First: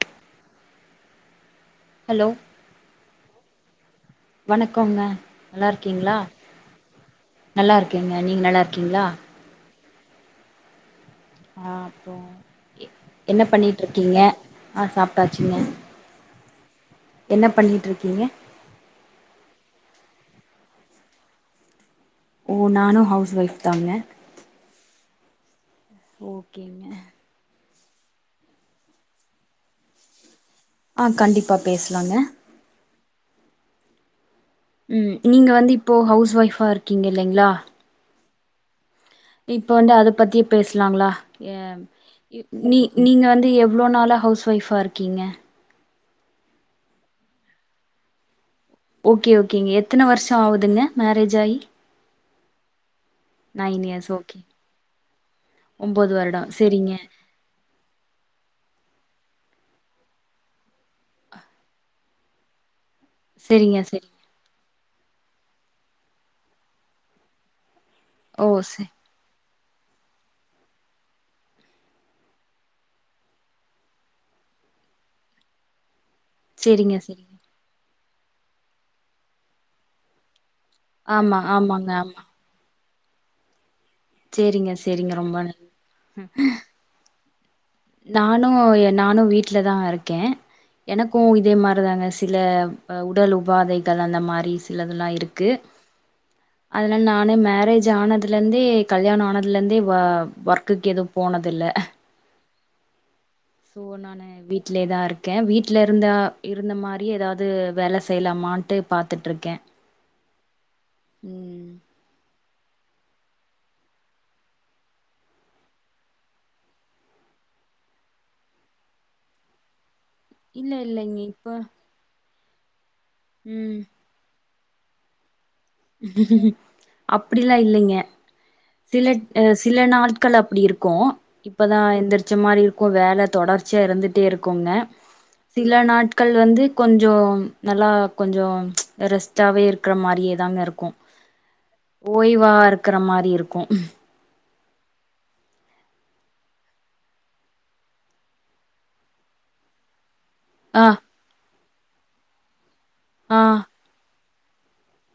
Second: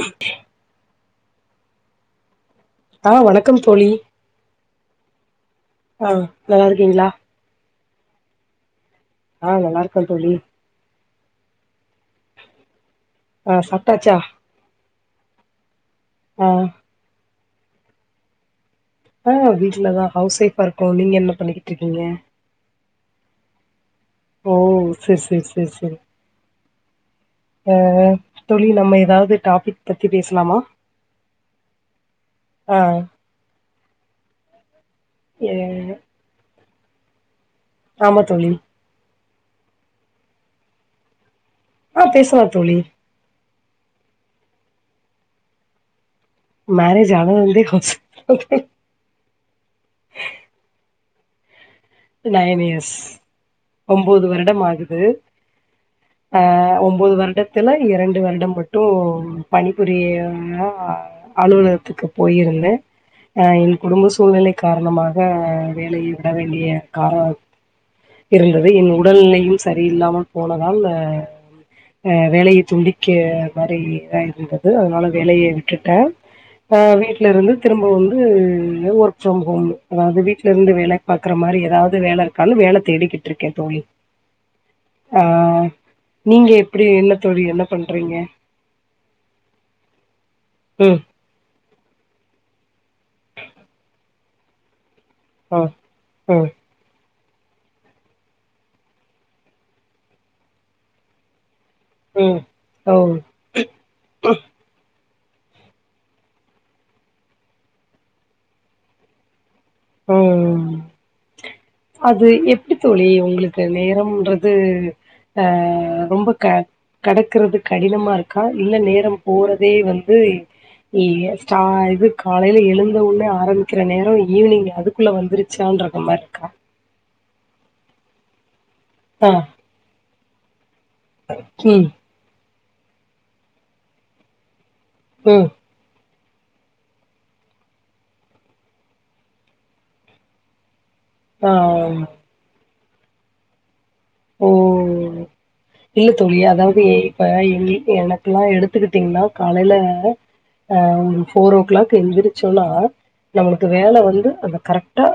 ப்ப ஹலோ ஆ வணக்கம் தோழி வணக்கோங்க நல்லா ஆ இருக்கீங்ளா நல்லா இருக்கீங்களா நல்லா இருக்கீங்க நீங்க நல்லா இருக்கீங்ளா ஆ நல்லா இருக்க தோழி ஆ அப்பறோ என்ன ஆ பண்ணிட்டு சாப்ட்டாச்சா இருக்கீங்க ஆ சாப்டாச்சுங்க ஆ என்ன பண்ணிட்ருக்கீங்க ஆ வீட்லதா ஹவுஸ் ஒய்ஃபா இருக்கோ நீங்க என்ன பண்ணிக்கிட்ருக்கீங்க ஓ நானு ஹவுஸ் ஒய்ஃப் தாங்க ஓ செரி செரி செரி செரி ஓகேங்க ஆ தோழி நம்ம எதாவது டாபிக் பத்தி பேசலாமா ஆ கண்டிப்பா பேசலாங்க ஆ ம் நீங்க ஏ வந்து இப்போ ஹவுஸ் ஒய்ஃபா இருக்கிங்க இல்லைங்ளா ஆமா தோழி இப்ப வந்து அத பத்தியே பேசலாங்களா எ ஆ பேசலா தோழி நீ நீங்க வந்து எவ்ளோ நாளா ஹவுஸ் ஒய்ஃபா இருக்கிங்க மேரேஜ் ஆனதுலருந்தே ஹவுஸ் ஒய்ஃப் ஓகே ஓகேங்க எத்தன வருஷ ஆகுதுங்க மேரேஜ் ஆயி நைன் இயர்ஸ் நைன் இயர்ஸ் ஒம்போது ஓகே வருடம் ஆகுது ஒம்போது வருடோ அ செரிங்க ஒம்போது வருட த்துல இரண்டு வருடம் மட்டு பணிபுரிய ஆ அலுவலகத்துக்கு போயிருந்த ஆ என் செரிங்க குடும்ப செரிங்க சூழ்நிலை காரணமாக வேலையை விட வேண்டிய கார ஓ இருந்தது செ என் உடல்நிலையும் சரியில்லாமல் போனதால் அ வேலையை துண்டிக்க மாரி ஆகி இருந்தது அதனால வேலையை விட்டுட்ட ஆ செரிங்க செரிங்க வீட்லருந்து திரும்ப வந்து நியூ ஒர்க் ஃப்ரம் ஹோம் அதாவது வீட்லருந்து வேலை பாக்ற ஆமா மாரி எதா ஆமாங்க ஆமா து வேல தேடிக்கிட்டு இருக்கே தோழி செரிங்க செரிங்க ஆ ரொம்ப நன் நீங்க எப் டி என்ன தோழி என்ன பண்றீங்க நானு நானு வீட்லதா இருக்கே ம் எனக் கு இதே மாரிதாங்க சில உடல் உபாதைகள் அந்த மாரி சிலதுல்லா இருக் கு ஆ ம் அதனால நானு மேரேஜ் ஆனதுலருந்தே கல்யாண ஆனதுலருந்தே ஒ ஒர்க்குக்கு எது போனதில்ல ம் ஓ சோ நானு வீட்லேதா இருக்க வீட்ல இருந்தா இருந்த மாரி எதாது வேல செய்யலாமான்ட்டு பாத்துட்ருக்கே ம் ம் ம் அது எப்டி தோழி உங்களுக்கு நேரம்ன்றது ஆ ரொம்ப க கெடைக்றது கடினமா இருக்கா இல்ல நேரம் போறதே வந் து இல்ல நீ இல்லைங்க ஸ்டா இப்ப இது காலையில எழுந்த உனே ஆரம்பிக்கற ம் நேர ஈவினிங் அதுக்குள்ள வந்துரு அப்டிலா இல்லிங்க சில ஆ அ சில நாட்கள் அப்டி இருக்கு இப்பதா ம் எந்திரிச்ச மாரி இரு க்கு வேல தொடர்ச்சியா இருந்துட்டே இருக்குங்க ம் சில நாட்கள் வந்து கொஞ்ச நல்லா கொஞ்ச ரெஸ்ட்டாவே இருக்குற மாரியே தாங்க இருக் கு ஆ ஓய்வா இருக்கற மாரி இருக்கு ஓ இல்ல தோழி அதாவது இப்ப என் எனக்குலா எடுத்துக்கிட்டிங்னா காலைல அ ஆ ஒரு ஃபோர் ஓ கிளாக் எந்திரிச்சோனா ஆ நமளுக்கு வேல வந்து அந்த கரெக்ட் டா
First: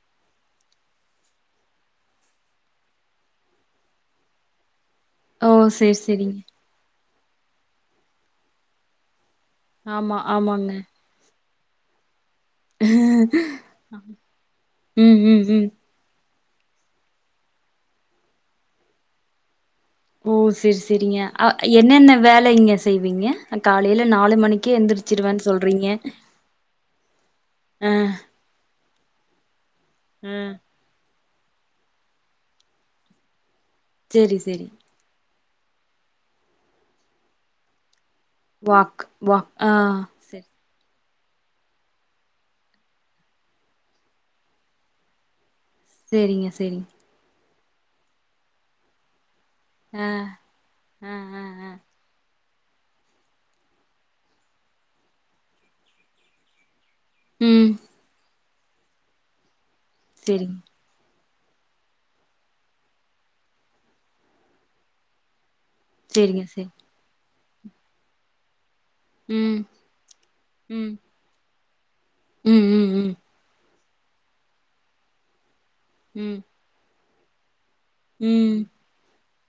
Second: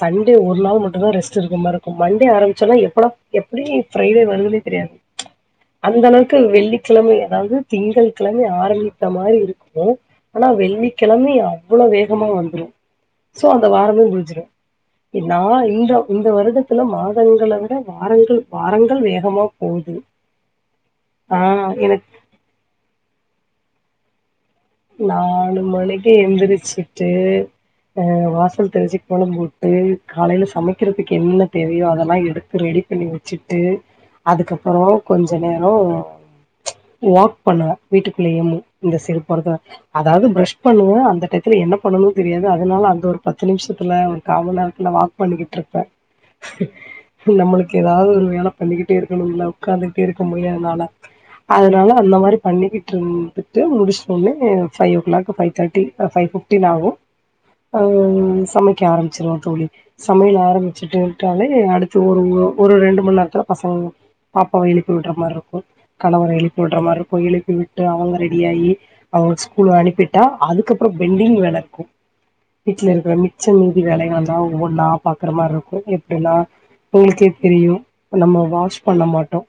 சண்டே ஒரு நாள் மட்டுந்தா ரெஸ்ட் இருக்க மார்ருக்கு மண்டே ஆரம்பிச்சனா எப்படா எப்டி ஃப்ரைடே வருதுனே தெரியாது ஓ சேரி அந்த சேரிங்க அளவுக்கு வெள்ளிக் கிழமை அதாவது திங்கள் கிழமை ஆரம்பித்த மாரி இருக்கும் ஆமா ஆனா ஆமாங்க வெள்ளி கெழமை அவ்வளோ வேகமா வந்துரும் சோ அந்த வாரமே முடிஞ்சிரும் ம் நா ம் ம் இந்த இந்த வருட த்தில மாதங்கள விட வாரங்கள் வாரங்கள் வேகமா போவுது ஓ சேரி சேரிங்க ஆ என்னென்ன வேல இங்க செய்வீங்க காலையில நாலு மணிக் நாலு மணிக்கே எந்திரிச்சுட்டு அ வாசல் தெளிச்சு கோலம் போ ட்டு அ காலையில சமைக்கிறதுக்கு என்னென்ன தேவையோ அதெல்லா எடுத்து ரெடி பண்ணி வச்சுட்டு சரி சரி. அதுக்கப்புற கொஞ்ச நேரம் வாக் பண்ணுவே வீட்டுக்குள்ளேயேமு இந்த வாக் செறுப்போட வாக் தா ஆ அதும் சரி பிரஷ் பண்ணுவே அந்த டயத்துல என்ன பண்ணணும் தெரியாது அதனால அந்த ஒரு பத்து நிமிசத்துல ஒரு காமணிநேரத்துல வாக் பண்ணிக்கிட்டு இருப்பே சேரிங்க சேரிங்க நம்மளுக்கு எதாவது ஒரு வேல பண்ணிக்கிட்டே இருக்கணும்ல ஒக்காந்து கிட்டே ஆ இருக்க முடியாதுனால ஆ ஆ ஆ அதனால அந்த மாரி பண்ணிக்கிட்டு இருந்துட்டு முடிச்சோன்னே ஃபவ் ஓ கிளாக் ஃபவ் தேட்டி ஃபை ஃபிப்டின் ஆகும் ம். அ சமைக்க ஆரம்பிச்சிருவே தோழி சமையல் சரிங்க ஆரம்பி ச்சிட்டு விட்டாலே அடுத்து ஒரு ஒரு ரெண்டு மண் நேரத்துல பசங்க பாப்பாவ எழுப்பி விட்ற மாரி இருக்கும் கணவரை சரிங்க எழுப்பி சரி. விட்ற மாரி இருக்கும் எழுப்பி விட்டு அவங்க ரெடியாகி அவங்க ம் ஸ்கூல் அனுப்பிட்டா அதுக்கப்புற ம் பென்டிங் வேல இருக்கும் ம் வீட்ல ம் இருக்கிற ம் மிச்ச மீதி வேலைகள்ந்தான் ஒவ்வொனா பாக்குற மாரி இருக்கும் எப்டின்னா ம் உங்களுக்கே தெரியும் நம்ம ம். வாஷ் பண்ண மாட்டோ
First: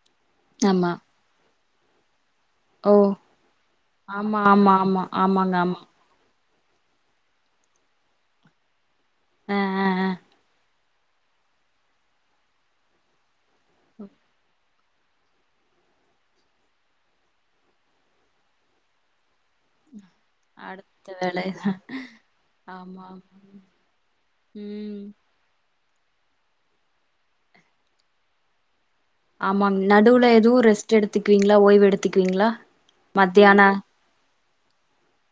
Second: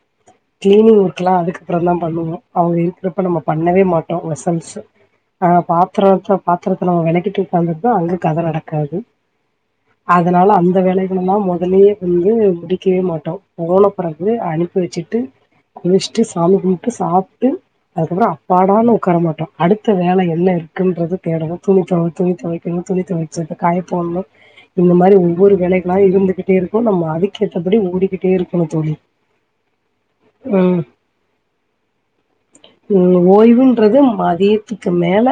ஆமா. கிளீனிங் ஒர்க் லா அதுக்கப்புறந்தா பண்ணுவோ அவங்க ஓ இருக்கிறப்ப நம்ம பண்ணவே மாட்டோம் ஆமா ஆமா வெசல்ஸ் ஆமா. அ ஆமாங்க ஆமா. பா த்திர வச்சா பாத்திரத்துல நம்ம வெளக்கிட்டு உக்காந்துருந்தா அங்க கதை நடக்காது ஆ ஆ ஆ. அதனால அந்த வேலை போன்னா மொதல்லயே வந்து முடிக்கவே மாட்டோம் போன பிறகு அனுப்பி வச்சுட்டு குளிச்சிட்டு சாமி கும்பிட்டு சாப்ட்டு அதுக்கப்புற அப்பாடான்னு உக்கார மாட்டோ அடுத்த வேல என்ன அடுத்த இருக்குன்றது வேலை. தேடனு துணி துணி தெவைக்கணு துணி ஆமா ஆமா. தொவச்த காய போட்ணு இந்த ம். மாரி ஒவ்வொரு வேலைகளா இருந்துகிட்டே இருக்கும் நம்ம அதுக்கேத்தபடி ஓடிக்கிட்டே இருக்கணும் தோழி ஆமாங் நடுவுல எதுவும் ம் ரெஸ்ட் எடுத்துக்குவீங்களா ஓய்வு எடுத்துக்குவீங்களா ம் மத்தியான ஓய்வுன்றது மதியத்துக்கு மேல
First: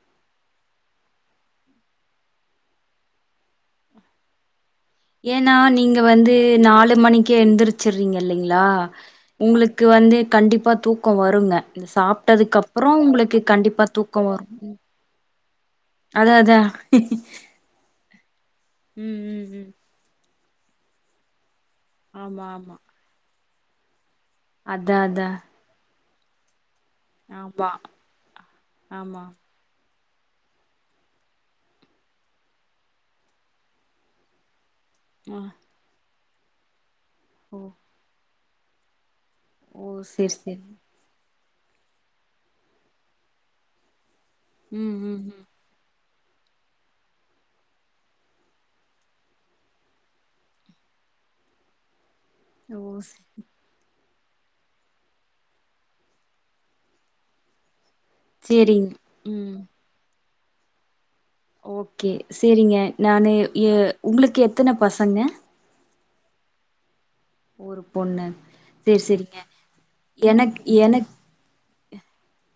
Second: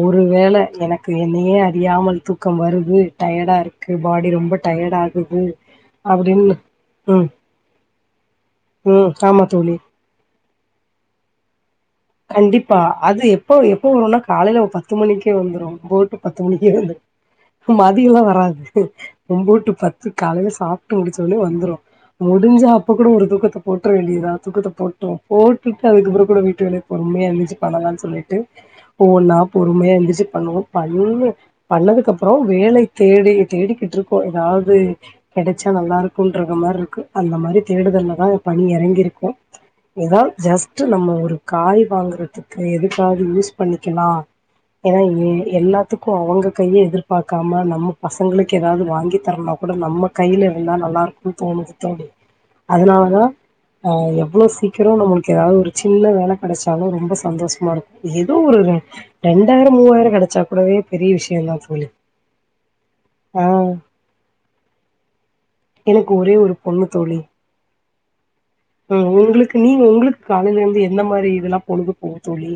ஒருவேல எனக்கு என்னையே அறியாமல் தூக்கம் வருது டயடா இருக்கு பாடி ரொம்ப டயடா ஏன்னா நீங்க வந்து நாலு ம் மணிக்கே எந்திருச்சிறீங்க இல்லைங்ளா ம் ஆமா தோழி உங்களுக்கு வந்து கண்டிப்பா தூக்கம் வருங்க சாப் கண்டிப்பா அது எப்ப எப்ப வரும்னா வரு காலையில ஒரு ம் பத்து மணிக்கே வந்துரு ஒம்போது டு அதா பத்து அதா மணிக்கே எழுந்துரு மதிய எல்லாம் வராது ம் ம் ம் ஒம்போட்டு பத்து காலையில சாப்புட்டு முடிச்சோனே வந்துரும் ஆமா முடிஞ்சா ஆமா அப்ப கூட ஒரு தூக்கத்த போட்டுர வேண்டியதா தூக்கத்த அதா போட்டோம் அதா போட் டுட்டு அதுக்கப்புற கூட வீட்டு வேலை பொறுமையா எந்துச்சு ஆமா பண்ணலாம்னு சொல்லிட்டு ஆமா ஒவ்வொன்னா பொறுமையா எந்துச்சி பண்ணுவோம் பண்ணு பண்ணதுக்கு அப்பறம் வேலை தேடி தேடிக்கிட்டு இருக்கோ எதாவ்து ஆ கெடச்சா நல்லா இருக்கும்ன்ற மாதிரி இருக்கு அந்த ஓ மாரி தேடுதல்லதா பணி எறங்கிருக்கோ ஓ எதோ சேரி சேரி ஜஸ்ட் நம்ம ஒரு காய் வாங்குறதுக்கு எதுக்காவது யூஸ் பண்ணிக்கலா ம் ஏனா ம் ஏ ம் எல்லாத் துக்கும் அவங்க கைய எதிர்பாக்காம நம்ம பசங்களுக்கு எதாவ்து வாங்கி தரனுனா கூட நம்ம கையில இருந்தா நல்லாயிருக்கு புத்தானு புத்தாண்டு ஓ அதனாலதா அ எவ்ளோ சீக்ரோ நம்மளுக்கு எதாவ்து ஒரு சின்ன வேல கெடச்சாலு ரொம்ப சந்தோஷமா இருக்கு எதோ ஒரு சேரிங் ம் ரெண்டாயிரோ மூவாயிரோ கெடச்சா கூடவே பெரிய விஷயந்தா ஓகே சேரிங்க நானு எ உங்களுக்கு எத்தன பசங்க எனக்கு ஒரே ஒரு பொண்ணு தோழி ஒரு பொண்ணு சேரி ம் சேரிங்க உங்களுக்கு நீ உங்களுக்கு எனக் காலைல இருந்து எந்த மாரி இதெல்லா பொழுது போகு தோழி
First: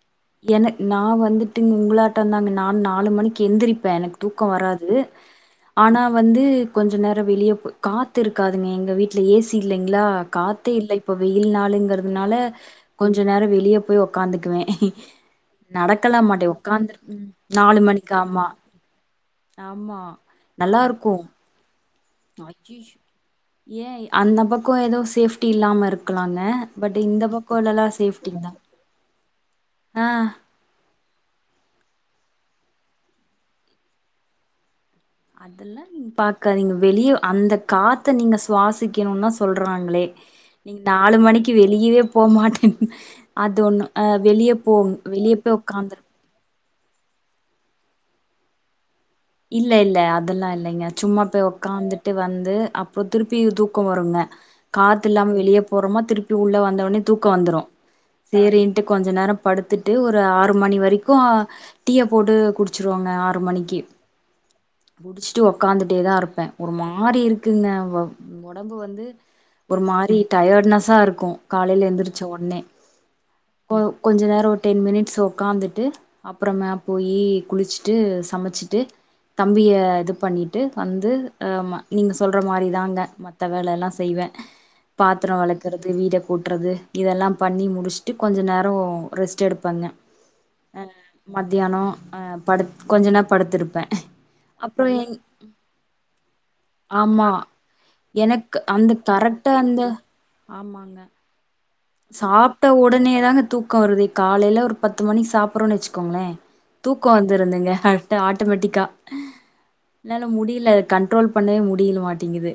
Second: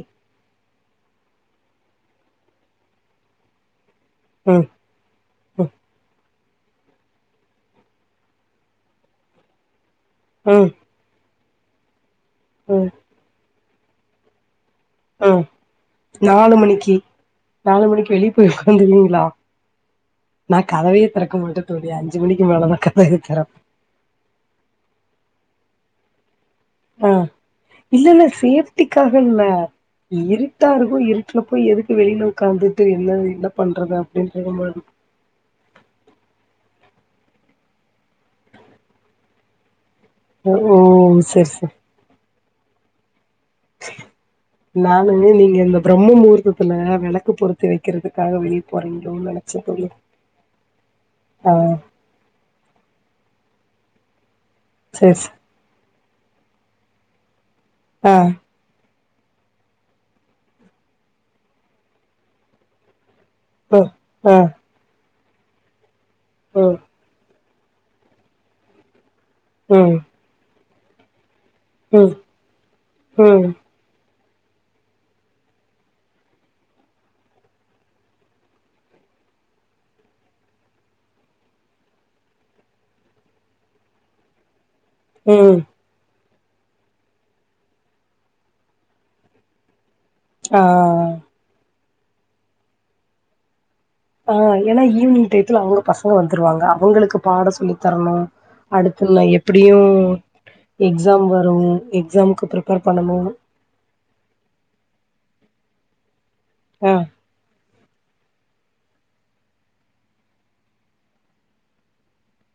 எனக் நா வந்துட்டு உங்களாட்டந்தாங்க நா நாலு மணிக்கு எந்திரிப்பே எனக்கு தூக்கோ ம் வராது ம் ஆனா வந்து கொஞ்ச நேரோ வெளிய போ காத்து இருக்காதுங்க எங்க வீட்ல ஏ சி இல்லைங்ளா ம் காத்தே இல்ல இப்ப வெயில் நாளுங்கிறதுனால ம் கொஞ்ச நேரோ வெளிய போய் உக்காந்துக்குவே ம் நடக்கல மாட்டே நாலு உக்காந்துரு நாலு மணிக்கு ஆமா வந்துருவீங்ளா ஆமா நா நல்லா கதவையே இருக்கு திறக்க மாட்டே தோழி அஞ்சு மணிக்கு மேலதா கதவையே தெறப்பே ஏ அந்த பக்கோ எதோ சேஃப்ட்டி இல்லாம இருக்கலாங்க பட் இந்த பக்கோ எல்லலா சேஃப்ட்டிங் தாங் த்திக்காக இல்ல இரு ட்டா இருக்கு இருட்ல போய் எதுக்கு வெளில உக்காந்துட்டு என்ன என்ன பண்றது அப்டின் தெரிய மாட்டிக் அதல்லா ம் பாக்கதிங்க வெளிய அந்த காத்த நீங்க சுவாசிக்கணுன் தா சொல்றாங்களே ஓ நீங்க நாலு சரி மணிக்கு சரி வெளியவே போ மாட்டேன் அது ஒன்னு அ வெளியே போன் வெளிய போய் உக்காந்துரு நம்ம ஊருக்கு இதுல வெளக்கு பொருத்தி வெக்கிறது [unintelligible] இல்ல இல்ல அதெல்லா இல்லைங்க சும்மா போய் ஆ உக்காந்துட் டு வந்து அப்றோ திருப்பி தூக்கோ வருங்க காத்து சரி இல்லாம சரி வெளிய போறோமா திருப்பி உள்ள வந்தோனே தூக்கோ வந்துரு அ சேரின்ட்டு கொஞ்ச நேரோ படுத்துட்டு ஒரு ஆறு மணி வரைக்கு டீய போட்டு குடுச் சிருவாங்க ஆறு மணிக்கு அ குடிச்சுட்டு உக்காந்துட்டே தா இருப்பே ஓ ஒரு மாரி இருக்குங்க வவ் ஒடம்பு வந்து ஒரு ம் மாரி டயர்ட்னஸா இருக்கு காலைல ம் எந்திரிச்சோனே ம் கொ கொஞ்ச நேரோ ஒரு டென் மினிட்ஸ் உக்காந்துட்டு அப்பறமே போயி குளிச்சிட்டு சமச்சிட்டு தம்பிய இது பண்ணிட்டு வந்து ஆமா நீங்க சொல்ற மாரி தாங்க மத்த வேல எல்லா செய்வே பாத்ரோ ம் வெளக்கற து வீட கூட்டுறது இதெல்லா பண்ணி முடிச்சிட்டு கொஞ்ச நேரோ ரெஸ்ட் எடுப்பேங்க அ மத்தியானோ ஆ படுத் கொஞ்ச நேர படுத்திருப்பே ஆ ஏனா அப்புறோ எங் ஈவினிங் டைத்துல அவுங்க பசங்க வந்துருவாங்க அவுங்களுக்கு ஆமா பாட சொல்லி தரணு எனக்கு அந்த அடுத்து நா எ கரெக்டா ப்படியோ அந்த எக்ஸாம் வரு எக் சாப்ட உடனே தாங்க தூக்கோ வருது காலேல ஒரு பத்து மணிக்கு சாப்புறோன் வச்சிக்கோங்கள அ தூக்கோ வந் இருந்தங்க கரெக்டா ஆட்டோமேட்டிக்கா என்னால முடில கண்ட்ரோல் பண்ணவே முடில மாட் டேங்து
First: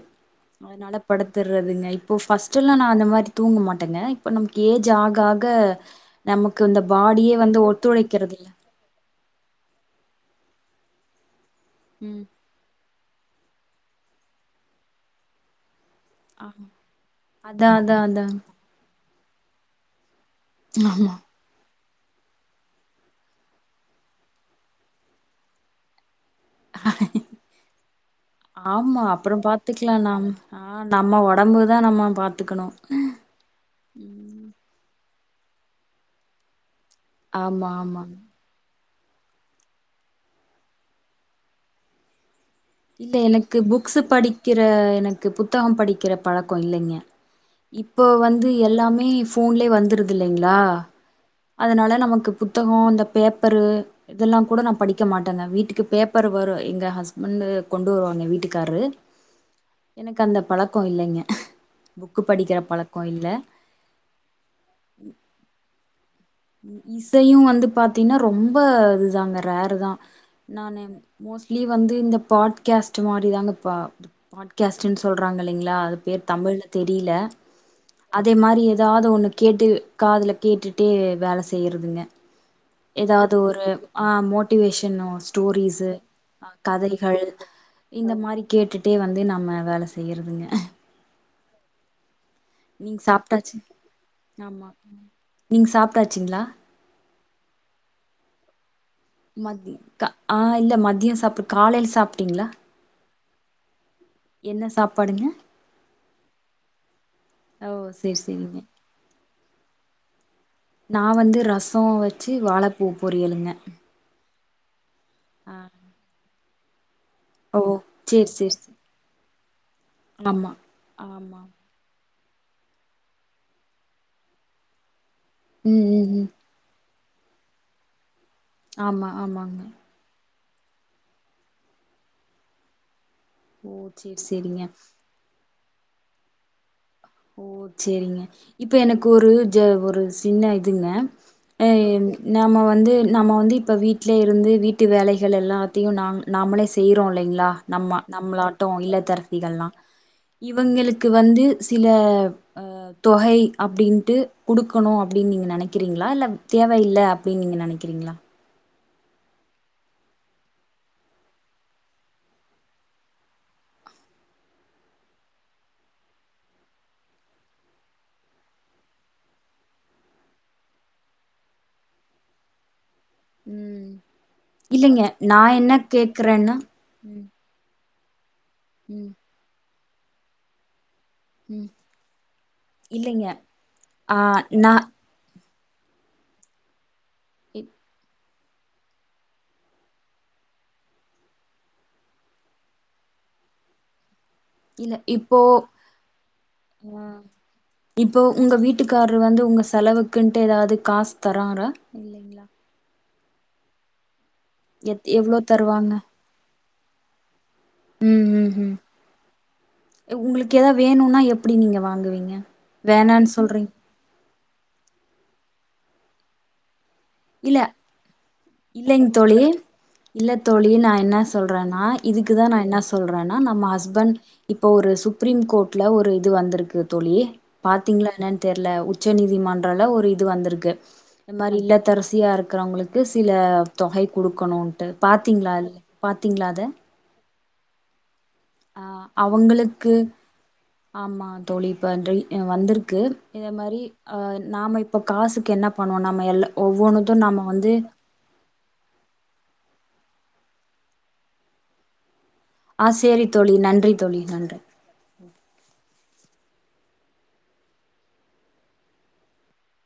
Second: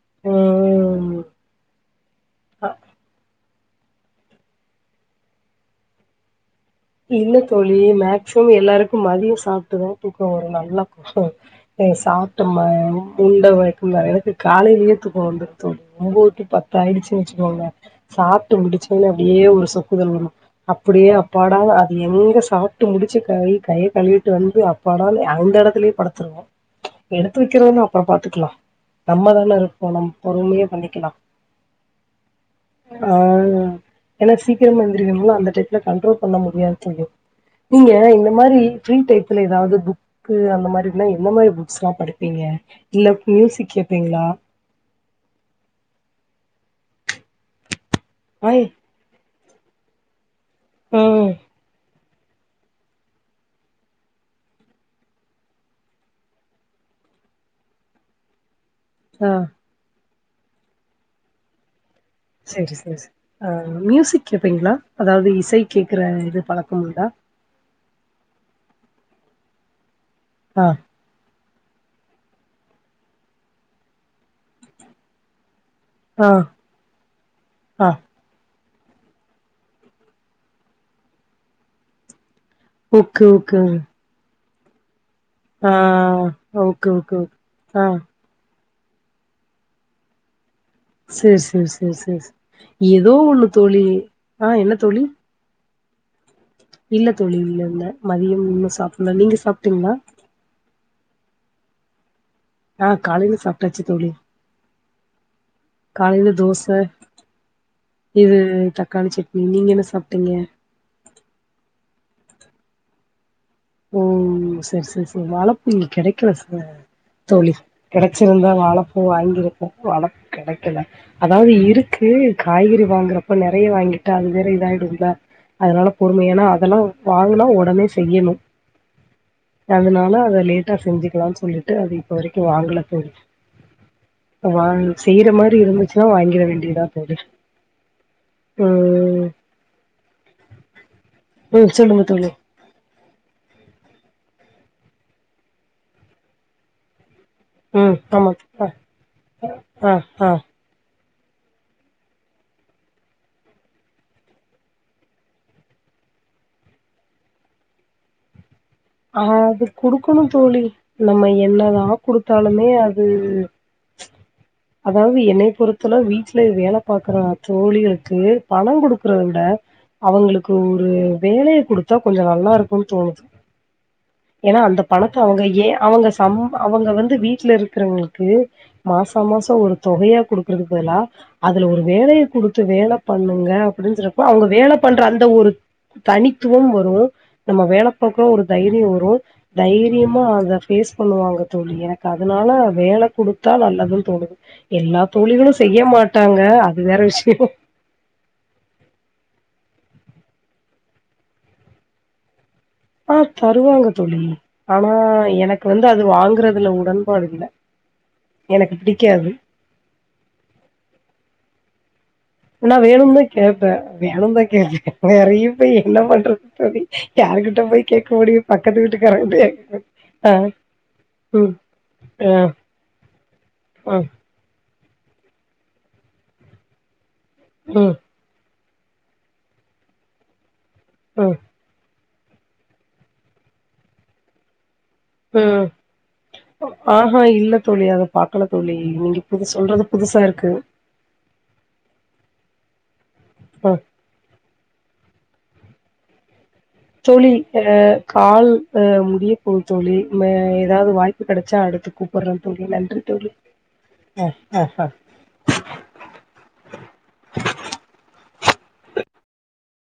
அதனால ம். படத்துர்றதுங்க இப்போ அ நா அந்த மாரி தூங்க மாட்டேங்க இப்ப நமக்கு ஏஜ் ஆக ஆக நமக்கு இந்த பாடியே இல்ல வந்து தோழி ஒத்துழைக்கிறது மேக்சிமம் இல்ல எல்லாருக்கு மதியோ சாப்ட்டுதா தூக்கோ வரு நல்லா கும் ம் சாப் டம்மேம் உண்ட வைக்கு எனக்கு காலேலயே தூக்கம் வந்துரு தோ ஒம்போது டூ ஆமா பத்தாயிடுச்சின் வச்சிகோங்க அதா அதா அதா சாப்டு முடிச்சி புள்ள அப்டியே ஒரு சொக்குதல் வரு அப்டியே அப்பா டா அது எங்க சாப்ட்டு முடிச்சி கை கைய கவிட்டு வந்து அப்பனாலு அந்த எடத்துலேயே படுத்துருவோ எடுத்து வைக்கிறதுன்னா அப்பரோ பாத்துக்கிலா ஆமா அப்புறோ நம்மதானே இருப்போ பாத்துக்கலா நம் நாம் பொறுமையேப் ஆ நம்ம உடம்புதா நம்ம பாத்துக்கணு ஏனா சீக்கிரமா எந்திரிக்கனுமமூளா அந்த டைத்தல கண்ட்ரோல் பண்ண முடியாது தோழி ஆமா நீங்க ஆமா இந்த மாரி ஃப்ரீ டயத்ல ஏதாவது புக்கு அந்த மாதிரினா எந்த மாரி புக்ஸ்லா படிப்பீங்க இல்ல மியூசிக் கேப்பேங்ளா க்கிற எனக்கு புத்தகம் படிக்கிற பழக்கோ இல்லங்க இப்போ வந்து ஆய் எல்லாமே ஃப் போன்லே வந்துருது இல்லைங்ளா உம் அதனால நமக்கு புத்தகோ இந்த பேப்பரு இதெல்லா கூட நா படிக்க மாட்டேங்க வீட்டுக்கு பேப்பர் வரு எங்க ஹஸ்பெண்டு கொண்டு வருவாங்க வீட்டுக்காரரு ஆ எனக்கு அந்த பழக்கோ இல்லங்க செரி செரி இ மியூசிக் கேப்பீங்ளா அதாவது இசை கேக்ற இது பழக்கம் உண்டா இசையு வந்து பாத்தீங்னா ரொம்ப இதுதாங்க ரேரு தா ஆ நானு மோஸ்ட்லி வந்து இந்த பாட்கேஸ்ட் மாதிரிதாங்க பா பாட்கேஸ்ட்டுன்னு சொல்றாங்க இல்லைங்ளா அது பேர் ஆ தமிழ்ல தெரில ஆ அதே மாதிரி ஏதாவது ஒன்னு கேட்டு காதுல கேட்டுட்டே வேல செய்றதுங்க ஓகே ஏதாவது ஓகே ஒரு ஆ மோட்டிவேஷன் நோட்ஸ் ஆ ஸ்டோரிஸ் ஆ ஓகே ஓகே கதைகள் ஓகே ஆ இந்த மாரி கேட்டுட்டே வந்து நம்ம வேல செய்றதுங்க சேரி சேரி சேரி சேரி சே நீங்க ஏதோ ஒன்னு தோழி ஆ என்ன தோழி நீங் சாப்டாச்சிங்ளா இல்ல தோழி இல்லல்ல மதியம் இம்ம சாப் மக்கா ஆ இல்ல மதியோ சாப்பிடு காலேல சாப்டீங்ளா ஆ காலேல சாப்டாச்சி தோழி என்ன சாப்பாடுங்க காலேல தோச ஓ சேரி இது சேரிங்க தக்காளி சட்னி நீங்க என்ன சாப்டீங்க நா வந்து ரசோ வச்சி வாழைப்பூ பொறியளுங்க ஓ செரி செரி செரி வாழப்பு கெடைக்கல சக தோழ ஓ சேரி கெடச்சிருந்தா சேரி சேரி வாழப்பு வாங்கியிருப்போ வாழப்பு ஆமா கெடைக்கல ஆமா அதாவது இரு க்கு காய்கறி வாங்குறப்போ நறைய வாங்கிட்டா அது வேற இதாயிடுள ம் அதனால ம் ம் பொறுமையானா அதெல்லா வாங்னா உடனே செய்யணு ஆமா ஆமா அதனால அத லேட்டா செஞ்சிக்கிலான்னு சொல்லிட்டு அது இப்ப வரைக்கு வாங்கல தோழி சேர் சேரிங்க செய்யிற மாரி இருந்துச்சுனா வாங்கிற வேண்டியதா தோழி ஓ சரிங்க இப்ப எனக்கு ம் ஒரு ஜ ஒரு சின்ன இதுங்க அ ம் சொல்லுங்க தோழி நம்ம வந்து நம்ம வந்து இப்போ வீட்லே இருந்து வீட்டு வேலைகள் எல்லாத்தையும் நாங் நாமளே செய்றோ இல்லைங்களா ம் நம்ம ஆமா நம்மளாட்டோ ஆ இல்லத்தரத்திகல்லா ஆ ஆ இவங்களுக்கு வந்து சில தொகை அப்படின்ட்டு குடுக்கணு அப்டின்னு நீங்க நினைக்கிறீங்களா இல்ல தேவையில்ல அப்டின்னு நினைக்கிறீங்களா அ அது குடுக்கணு தோழி நம்ம என்னதா குடுத்தாலுமே அது அதாவது என்னய பொறுத்துல வீட்ல வேல பாக்குற தோழிகளுக்கு பணம் குடுக்குறத விட அவுங்களுக்கு ஒரு வேலய குடுத்தா கொஞ்சோ நல்லா இருக்குன்னு தோணுது ம் ஏன்னா அந்த இல்லைங்க பணத்த நா அவுங்க ஏ என்ன அவுங்க சம் கேக்குறேன்னா அவுங்க வந்து ம் வீட்ல இருக்குறவங்களுக்கு க்கு ம் மாச மாச ஒரு தொகையா குடுக்குறதுக்கு பதிலா அதுல ம் ஒரு வேலய குடுத்து வேல இல்லைங்க பண்ணுங்க அப்டினு ஆ சொல்றப்ப அவுங்க நா வேல பண்ற அந்த ஒரு தனித்துவம் வரு இ நம்ம வேல பாக்குறோ ஒரு தைரியோ வரு தைரியமா அத ஃபேஸ் பண்ணுவாங்க தோழி எனக்கு அதனால வேல குடுத்தா நல்லதுன்னு தோணுது இல்ல எல்லா இப்போ தோழிகளு செய்ய மாட்டாங்க அது வேற ம் விஷயோ இப்போ உங்க வீட்டுக்காரர் வந்து உங்க செலவுக்குன்ட்டு எதாவது காசு தராறா ஆ தருவாங்க தோழி ஆனா எத் எவ்ளோ எனக்கு வந்து தருவாங்க அது வாங்குறதுல உடன்பாடு இல்ல ம் ம் எனக்கு ம் பிடிக்காது உங்களுக்கு எதாவது வேணுனா எப்டி நீங்க வாங்குவீங்க நா வேணும் தா வேணான்னு கேப்பே சொல்றீங்க வேணும் தா கேப்பே நெறய போய் என்ன பண்றது தோழி யாருகிட்ட இல்ல போய் கேட்க முடியு பக்கத்து இல்லைங் வீட்டுக்காரங் தோழி கிட்டயா கேக்க முடியு இல்ல தோழி நா என்ன சொல்றேன்னா ஆ இதுக்குதா நா என்ன சொல்றேன்னா நம்ம ஆ ஹஸ்பண்ட் இப்போ ஒரு சுப்ரீம் கோர்ட்ல ஒரு இது வந்திருக்கு தோழி ம் பாத்தீங்களா என்னனு தெர்ல உச்ச நீதிமன்றல ஒரு இது வந்திருக்கு இந்த ம் மாரி இல்லத்தரசி தியா இருக்கிறவங்களுக்கு சில தொகை குடுக்கணுன்ட்டு பாத்திங்களா ம் பாத்திங்களா அத ஆஹா இல்ல தோழி அத பாக்கல தோழி ஆ நீங்க இப்ப இது சொல்றது அவங்களுக்கு புதுசா இருக்கு ஆமா தோழி இப்பன்றி வந்திருக்கு இத மாரி ஆ நாம இப்ப காசுக்கு என்ன பண்ணுவோ நம்ம எல்லா தோழி அ கால் அ முடியப்போது தோழி எதாவது வாய்ப்பு கெடச்சா அடுத்து கூப்புரே தோழி ஆ நன்றி சேரி தோழி நன்றி தோழி நன்றி அ ஆ